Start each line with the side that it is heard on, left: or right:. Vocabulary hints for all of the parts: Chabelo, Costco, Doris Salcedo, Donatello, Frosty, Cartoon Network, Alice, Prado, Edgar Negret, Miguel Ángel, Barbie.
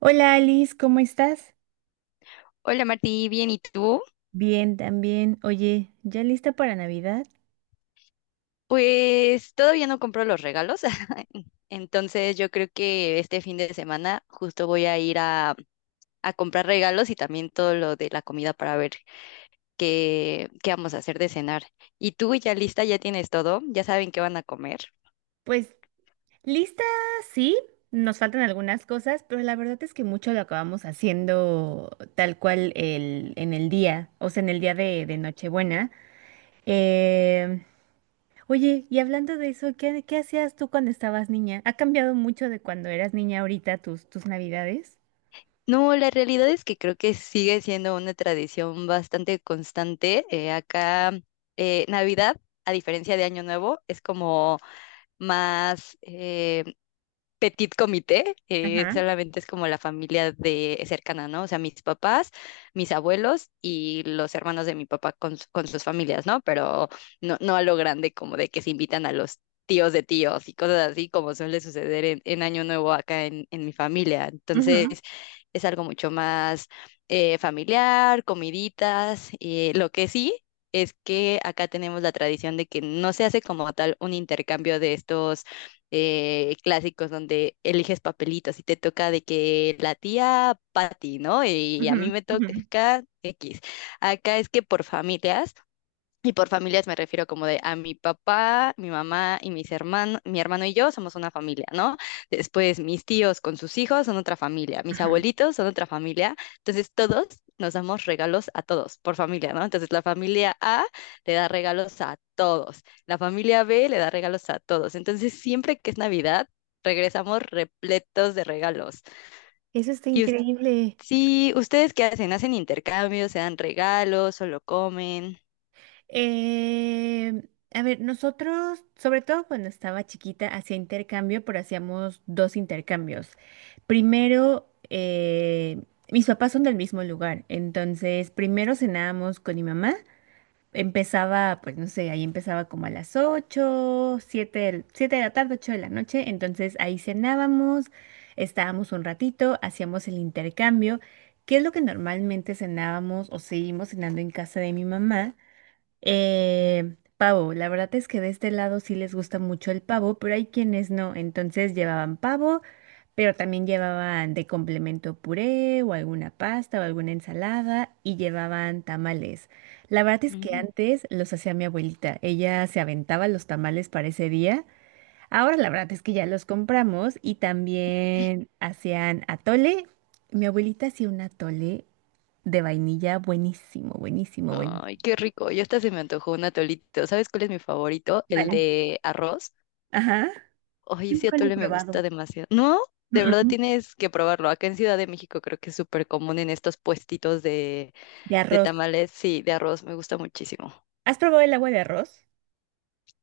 right: Hola Alice, ¿cómo estás?
left: Hola Martí, bien, ¿y tú?
right: Bien, también. Oye, ¿ya lista para Navidad?
left: Pues todavía no compro los regalos, entonces yo creo que este fin de semana justo voy a ir a comprar regalos y también todo lo de la comida para ver qué vamos a hacer de cenar. ¿Y tú ya lista? ¿Ya tienes todo? ¿Ya saben qué van a comer?
right: Pues lista, sí, nos faltan algunas cosas, pero la verdad es que mucho lo acabamos haciendo tal cual en el día, o sea, en el día de Nochebuena. Eh, Oye, y hablando de eso, ¿ qué hacías tú cuando estabas niña? ¿Ha cambiado mucho de cuando eras niña ahorita tus Navidades?
left: No, la realidad es que creo que sigue siendo una tradición bastante constante. Acá, Navidad, a diferencia de Año Nuevo, es como más petit comité,
right: Ajá,
left: solamente es como la familia de cercana, ¿no? O sea, mis papás, mis abuelos y los hermanos de mi papá con sus familias, ¿no? Pero no, no a lo grande como de que se invitan a los tíos de tíos y cosas así como suele suceder en Año Nuevo acá en mi familia. Entonces,
right: ujú,
left: es algo mucho más familiar, comiditas, lo que sí. Es que acá tenemos la tradición de que no se hace como tal un intercambio de estos clásicos donde eliges papelitos y te toca de que la tía Patty, ¿no? Y a mí
right: ujú,
left: me
right: ujú,
left: toca X. Acá es que por familias, y por familias me refiero como de a mi papá, mi mamá y mis hermanos, mi hermano y yo somos una familia, ¿no? Después mis tíos con sus hijos son otra familia, mis
right: ajá.
left: abuelitos son otra familia. Entonces todos nos damos regalos a todos por familia, ¿no? Entonces la familia A le da regalos a todos, la familia B le da regalos a todos. Entonces siempre que es Navidad, regresamos repletos de regalos.
right: Eso está
left: Y us-
right: increíble.
left: sí, ¿ustedes qué hacen? ¿Hacen intercambios? ¿Se dan regalos? ¿Solo comen?
right: Eh, a ver, nosotros, sobre todo cuando estaba chiquita, hacía intercambio, pero hacíamos dos intercambios. Primero, mis papás son del mismo lugar, entonces primero cenábamos con mi mamá. Empezaba, pues no sé, ahí empezaba como a las 8, 7, 7 de la tarde, 8 de la noche. Entonces ahí cenábamos, estábamos un ratito, hacíamos el intercambio, que es lo que normalmente cenábamos o seguimos cenando en casa de mi mamá. Pavo, la verdad es que de este lado sí les gusta mucho el pavo, pero hay quienes no. Entonces llevaban pavo, pero también llevaban de complemento puré o alguna pasta o alguna ensalada y llevaban tamales. La verdad es que
left: Mm.
right: antes los hacía mi abuelita. Ella se aventaba los tamales para ese día. Ahora la verdad es que ya los compramos y también hacían atole. Mi abuelita hacía un atole de vainilla buenísimo, buenísimo, buenísimo.
left: Ay, qué rico. Ya hasta se me antojó un atolito. ¿Sabes cuál es mi favorito? El
right: Vale.
left: de arroz.
right: Ajá.
left: Ay,
right: Yo
left: ese
right: nunca lo he
left: atole me gusta
right: probado.
left: demasiado. No, de
right: Mm,
left: verdad
right: mm.
left: tienes que probarlo. Acá en Ciudad de México creo que es súper común en estos puestitos de,
right: De
left: de
right: arroz.
left: tamales. Sí, de arroz me gusta muchísimo.
right: ¿Has probado el agua de arroz?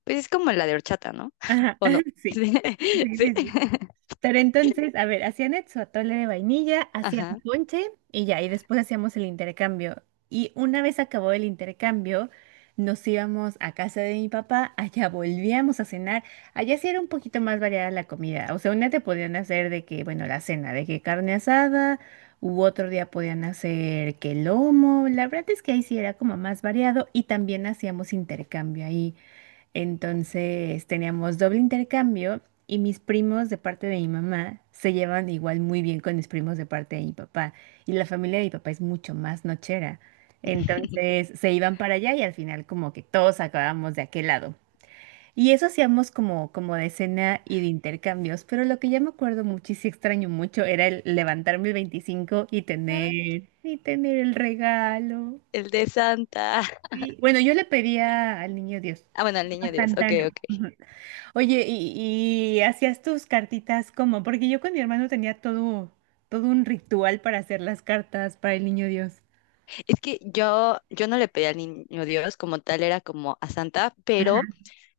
left: Pues es como la de horchata, ¿no?
right: Ajá,
left: ¿O no?
right: sí.
left: Sí.
right: Sí,
left: Sí.
right: sí, sí. Pero entonces, a ver, su atole de vainilla, hacían
left: Ajá.
right: ponche y ya, y después hacíamos el intercambio. Y una vez acabó el intercambio, nos íbamos a casa de mi papá, allá volvíamos a cenar. Allá sí era un poquito más variada la comida. O sea, un día te podían hacer de que, bueno, la cena, de que carne asada, u otro día podían hacer que lomo. La verdad es que ahí sí era como más variado y también hacíamos intercambio ahí. Entonces teníamos doble intercambio y mis primos de parte de mi mamá se llevan igual muy bien con mis primos de parte de mi papá. Y la familia de mi papá es mucho más nochera. Entonces se iban para allá y al final como que todos acabamos de aquel lado. Y eso hacíamos como, como de cena y de intercambios, pero lo que ya me acuerdo mucho y sí extraño mucho era el levantarme el 25 y
left: Ah,
right: y tener el regalo.
left: el de Santa.
right: Y, bueno, yo le pedía al niño Dios,
left: Ah, bueno, al niño
right: a
left: Dios.
right: Santa,
left: Ok,
right: no.
left: ok.
right: Oye, ¿ y hacías tus cartitas como? Porque yo con mi hermano tenía todo un ritual para hacer las cartas para el niño Dios.
left: Es que yo no le pedí al niño Dios como tal, era como a Santa, pero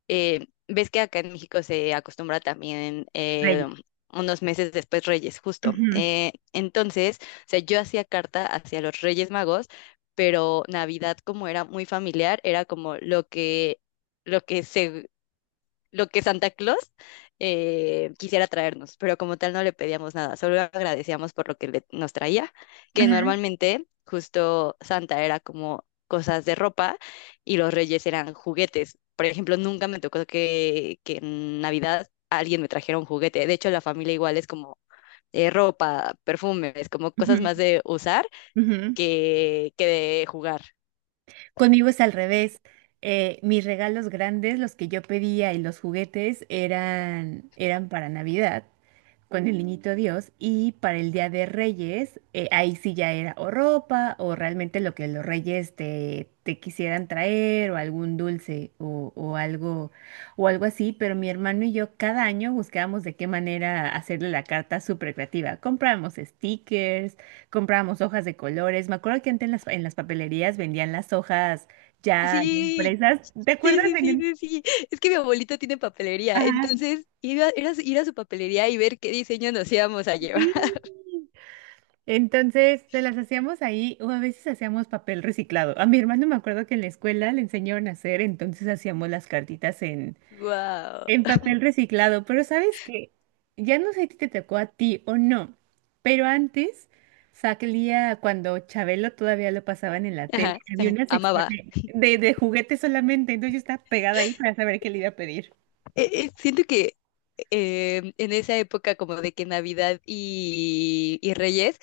left: ves que acá en México se acostumbra también
right: Reyes.
left: unos meses después Reyes, justo.
right: Ujú.
left: Entonces, o sea, yo hacía carta hacia los Reyes Magos, pero Navidad, como era muy familiar, era como lo que se lo que Santa Claus quisiera traernos, pero como tal no le pedíamos nada, solo agradecíamos por lo que nos traía, que
right: Ajá.
left: normalmente justo Santa era como cosas de ropa y los reyes eran juguetes. Por ejemplo, nunca me tocó que en Navidad alguien me trajera un juguete. De hecho, la familia igual es como ropa, perfumes, como cosas
right: Ujú.
left: más de usar
right: Ujú.
left: que de jugar.
right: Conmigo es al revés. Mis regalos grandes, los que yo pedía y los juguetes eran para Navidad con el niñito Dios y para el Día de Reyes, ahí sí ya era o ropa o realmente lo que los reyes te quisieran traer o algún dulce o algo así, pero mi hermano y yo cada año buscábamos de qué manera hacerle la carta súper creativa. Comprábamos stickers, comprábamos hojas de colores. Me acuerdo que antes en en las papelerías vendían las hojas ya
left: Sí,
right: impresas. ¿Te
left: Sí,
right: acuerdas?
left: sí, sí,
right: En…
left: sí, sí. Es que mi abuelito tiene papelería,
right: Ajá,
left: entonces iba, era ir a su papelería y ver qué diseño nos íbamos a llevar.
right: sí. Entonces se las hacíamos ahí o a veces hacíamos papel reciclado. A mi hermano me acuerdo que en la escuela le enseñaron a hacer, entonces hacíamos las cartitas
left: Wow.
right: en papel reciclado, pero ¿sabes que ya no sé si te tocó a ti o no, pero antes salía cuando Chabelo todavía lo pasaban en la tele,
left: Ajá,
right: había
left: ajá,
right: una sección
left: amaba.
right: de juguetes solamente, entonces yo estaba pegada ahí para saber qué le iba a pedir?
left: Siento que en esa época como de que Navidad y Reyes,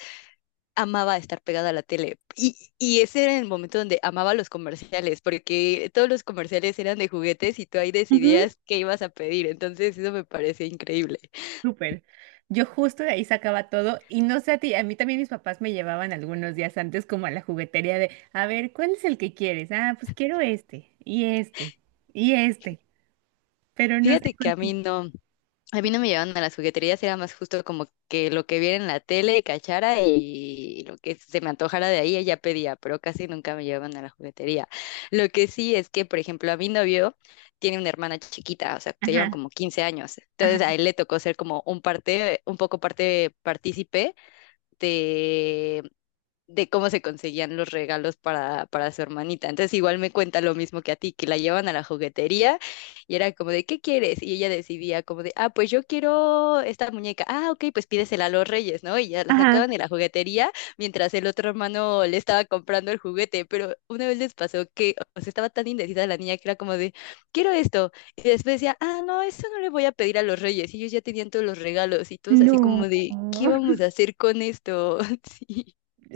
left: amaba estar pegada a la tele. Y ese era el momento donde amaba los comerciales, porque todos los comerciales eran de juguetes y tú ahí
right: Ujú.
left: decidías qué ibas a pedir. Entonces eso me parece increíble.
right: Súper. Yo justo de ahí sacaba todo y no sé a ti, a mí también mis papás me llevaban algunos días antes como a la juguetería de, a ver, ¿cuál es el que quieres? Ah, pues quiero este y este y este, pero no sé
left: Fíjate que a mí
right: cuánto.
left: no. A mí no me llevaban a las jugueterías, era más justo como que lo que viera en la tele, cachara y lo que se me antojara de ahí, ella pedía, pero casi nunca me llevaban a la juguetería. Lo que sí es que, por ejemplo, a mi novio tiene una hermana chiquita, o sea, se llevan
right: Ajá,
left: como 15 años.
right: ajá.
left: Entonces a él le tocó ser como un poco parte, partícipe de, de cómo se conseguían los regalos para su hermanita. Entonces igual me cuenta lo mismo que a ti, que la llevan a la juguetería y era como de, ¿qué quieres? Y ella decidía como de, ah, pues yo quiero esta muñeca. Ah, ok, pues pídesela a los reyes, ¿no? Y ya la
right: Ajá.
left: sacaban de la juguetería mientras el otro hermano le estaba comprando el juguete. Pero una vez les pasó que, o sea, estaba tan indecisa la niña que era como de, quiero esto. Y después decía, ah, no, eso no le voy a pedir a los reyes. Y ellos ya tenían todos los regalos y todos así
right: No,
left: como de, ¿qué vamos a hacer con esto?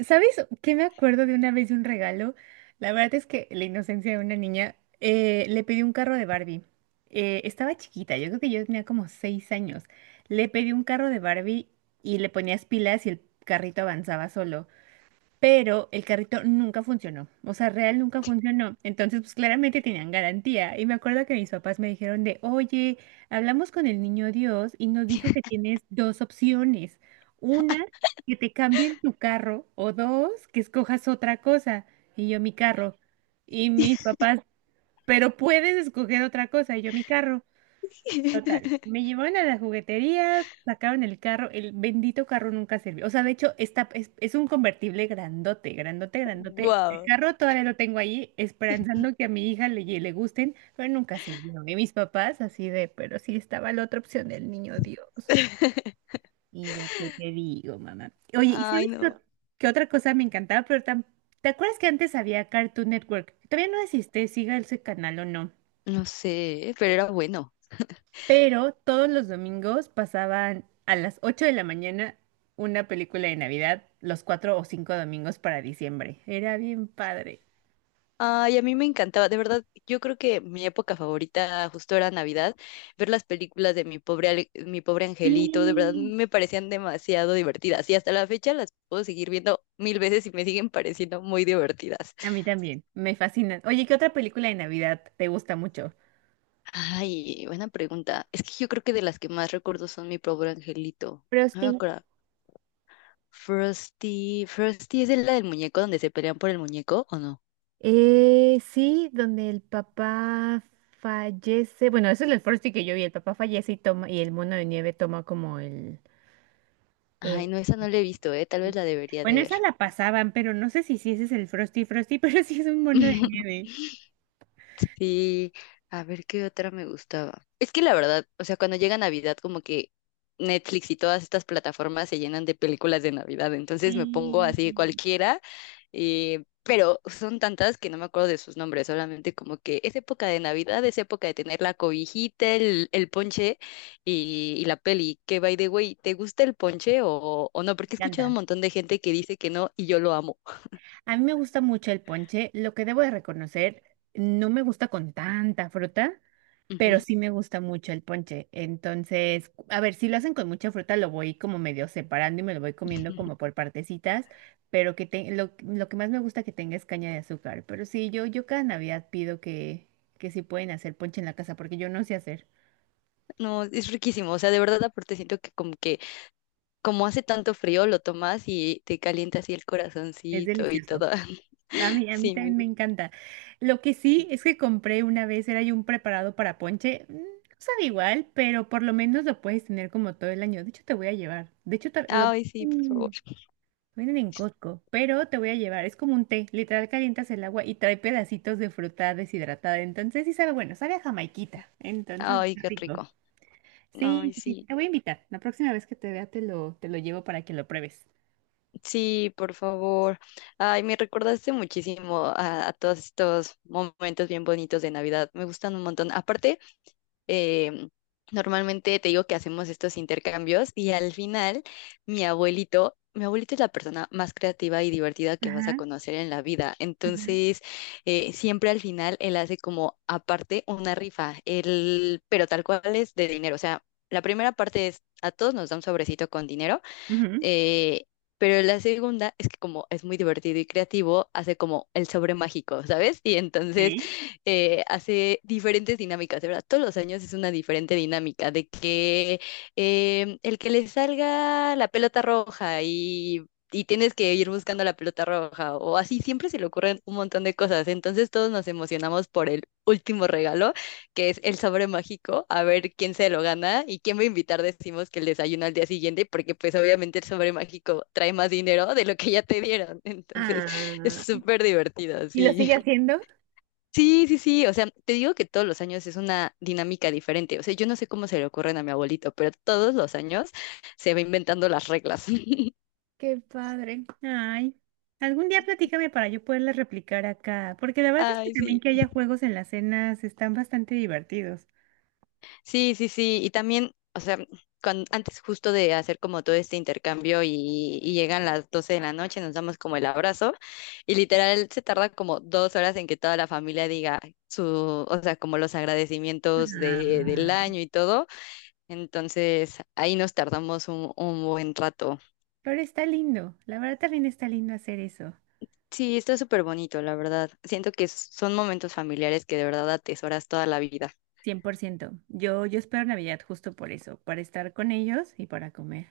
right: ¿sabes qué me acuerdo de una vez de un regalo? La verdad es que la inocencia de una niña, le pedí un carro de Barbie. Estaba chiquita, yo creo que yo tenía como 6 años. Le pedí un carro de Barbie y le ponías pilas y el carrito avanzaba solo, pero el carrito nunca funcionó, o sea, real nunca funcionó. Entonces, pues claramente tenían garantía. Y me acuerdo que mis papás me dijeron de, oye, hablamos con el niño Dios y nos dijo que tienes dos opciones. Una, que te cambien tu carro, o dos, que escojas otra cosa. Y yo mi carro. Y
left: Sí.
right: mis papás, pero puedes escoger otra cosa, y yo mi carro. Me llevaron a las jugueterías, sacaron el carro, el bendito carro nunca sirvió. O sea, de hecho, es un convertible grandote, grandote, grandote. El
left: Guau.
right: carro todavía lo tengo ahí, esperanzando que a mi hija le gusten, pero nunca sirvió. Y mis papás así de, pero sí estaba la otra opción del niño Dios. Y yo, ¿qué te digo, mamá? Oye, ¿y
left: Ay,
right: sabes
left: no.
right: qué otra cosa me encantaba? ¿Te acuerdas que antes había Cartoon Network? Todavía no existe, siga ese canal o no.
left: No sé, pero era bueno.
right: Pero todos los domingos pasaban a las 8 de la mañana una película de Navidad, los cuatro o cinco domingos para diciembre. Era bien padre.
left: Ay, a mí me encantaba, de verdad, yo creo que mi época favorita justo era Navidad, ver las películas de Mi Pobre Angelito, de verdad
right: Sí.
left: me parecían demasiado divertidas y hasta la fecha las puedo seguir viendo mil veces y me siguen pareciendo muy divertidas.
right: A mí también, me fascina. Oye, ¿qué otra película de Navidad te gusta mucho?
left: Ay, buena pregunta. Es que yo creo que de las que más recuerdo son Mi Pobre Angelito. No me
right: Frosty.
left: acuerdo. Frosty, Frosty es la del muñeco donde se pelean por el muñeco, ¿o no?
right: Sí, donde el papá fallece. Bueno, eso es el Frosty que yo vi. El papá fallece y toma, y el mono de nieve toma como el. eh,
left: Ay, no, esa no la he visto, eh. Tal vez la debería de
right: Bueno, esa
left: ver.
right: la pasaban, pero no sé si sí ese es el Frosty, pero sí es un mono de nieve.
left: Sí, a ver qué otra me gustaba. Es que la verdad, o sea, cuando llega Navidad, como que Netflix y todas estas plataformas se llenan de películas de Navidad, entonces me pongo
right: Sí,
left: así
right: me
left: cualquiera, pero son tantas que no me acuerdo de sus nombres, solamente como que es época de Navidad, es época de tener la cobijita, el ponche y la peli. Que by the way, ¿te gusta el ponche o no? Porque he escuchado un
right: encanta.
left: montón de gente que dice que no y yo lo amo.
right: A mí me gusta mucho el ponche. Lo que debo de reconocer, no me gusta con tanta fruta, pero
left: Ujú.
right: sí me gusta mucho el ponche. Entonces, a ver, si lo hacen con mucha fruta, lo voy como medio separando y me lo voy comiendo como por partecitas, pero lo que más me gusta que tenga es caña de azúcar. Pero sí, yo cada Navidad pido que si pueden hacer ponche en la casa, porque yo no sé hacer.
left: No, es riquísimo, o sea, de verdad aparte siento que como hace tanto frío lo tomas y te calienta así el
right: Es
left: corazoncito y
right: delicioso.
left: todo.
right: A mí
left: Sí,
right: también me encanta. Lo que sí es que compré una vez, era yo un preparado para ponche. No sabe igual, pero por lo menos lo puedes tener como todo el año. De hecho, te voy a llevar. De hecho, lo
left: ay, sí, por
right: mm,
left: favor.
right: venden en Costco, pero te voy a llevar. Es como un té. Literal, calientas el agua y trae pedacitos de fruta deshidratada. Entonces, sí sabe bueno, sabe a jamaiquita. Entonces,
left: Ay,
right: está
left: qué
right: rico.
left: rico.
right: Sí,
left: Ay,
right: sí, sí,
left: sí.
right: te voy a invitar. La próxima vez que te vea, te lo llevo para que lo pruebes.
left: Sí, por favor. Ay, me recordaste muchísimo a todos estos momentos bien bonitos de Navidad. Me gustan un montón. Aparte, em, normalmente te digo que hacemos estos intercambios y al final mi abuelito es la persona más creativa y divertida que vas a
right: Ajá,
left: conocer en la vida.
right: ajá.
left: Entonces, siempre al final él hace como aparte una rifa, él, pero tal cual es de dinero. O sea, la primera parte es a todos nos da un sobrecito con dinero.
right: Ujú.
left: Eh, pero la segunda es que como es muy divertido y creativo, hace como el sobre mágico, ¿sabes? Y entonces
right: Ok.
left: hace diferentes dinámicas, de verdad, todos los años es una diferente dinámica, de que el que le salga la pelota roja Y tienes que ir buscando la pelota roja o así, siempre se le ocurren un montón de cosas. Entonces todos nos emocionamos por el último regalo que es el sobre mágico, a ver quién se lo gana y quién va a invitar, decimos que el desayuno al día siguiente, porque pues obviamente el sobre mágico trae más dinero de lo que ya te dieron. Entonces, es
right: Ah,
left: súper divertido,
right: ¿y lo
left: sí.
right: sigue haciendo?
left: Sí, sí, sí, o sea, te digo que todos los años es una dinámica diferente. O sea, yo no sé cómo se le ocurren a mi abuelito, pero todos los años se va inventando las reglas.
right: Qué padre. Ay, algún día platícame para yo poderle replicar acá, porque la verdad es que
left: Ay,
right: también
left: sí.
right: que haya juegos en las cenas están bastante divertidos.
left: Sí, sí, sí. Y también, o sea, antes justo de hacer como todo este intercambio y llegan las 12 de la noche, nos damos como el abrazo y literal se tarda como 2 horas en que toda la familia diga su, o sea, como los agradecimientos del
right: Ay,
left: año y todo. Entonces, ahí nos tardamos un buen rato.
right: pero está lindo, la verdad también está lindo hacer eso.
left: Sí, está súper bonito, la verdad. Siento que son momentos familiares que de verdad atesoras toda la vida.
right: 100%. Yo espero Navidad justo por eso, para estar con ellos y para comer.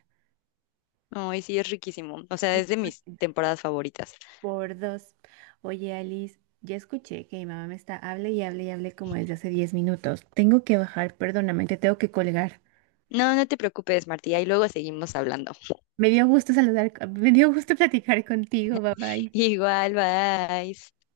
left: No, y sí, es riquísimo. O sea,
right: Cien
left: es de
right: por
left: mis
right: ciento.
left: temporadas favoritas.
right: Por dos. Oye, Alice, ya escuché que mi mamá me está, hable y hable y hable como desde hace 10 minutos. Tengo que bajar, perdóname, te tengo que colgar.
left: No, no te preocupes, Martí. Ahí luego seguimos hablando.
right: Me dio gusto saludar, me dio gusto platicar contigo, bye bye.
left: Igual, bye.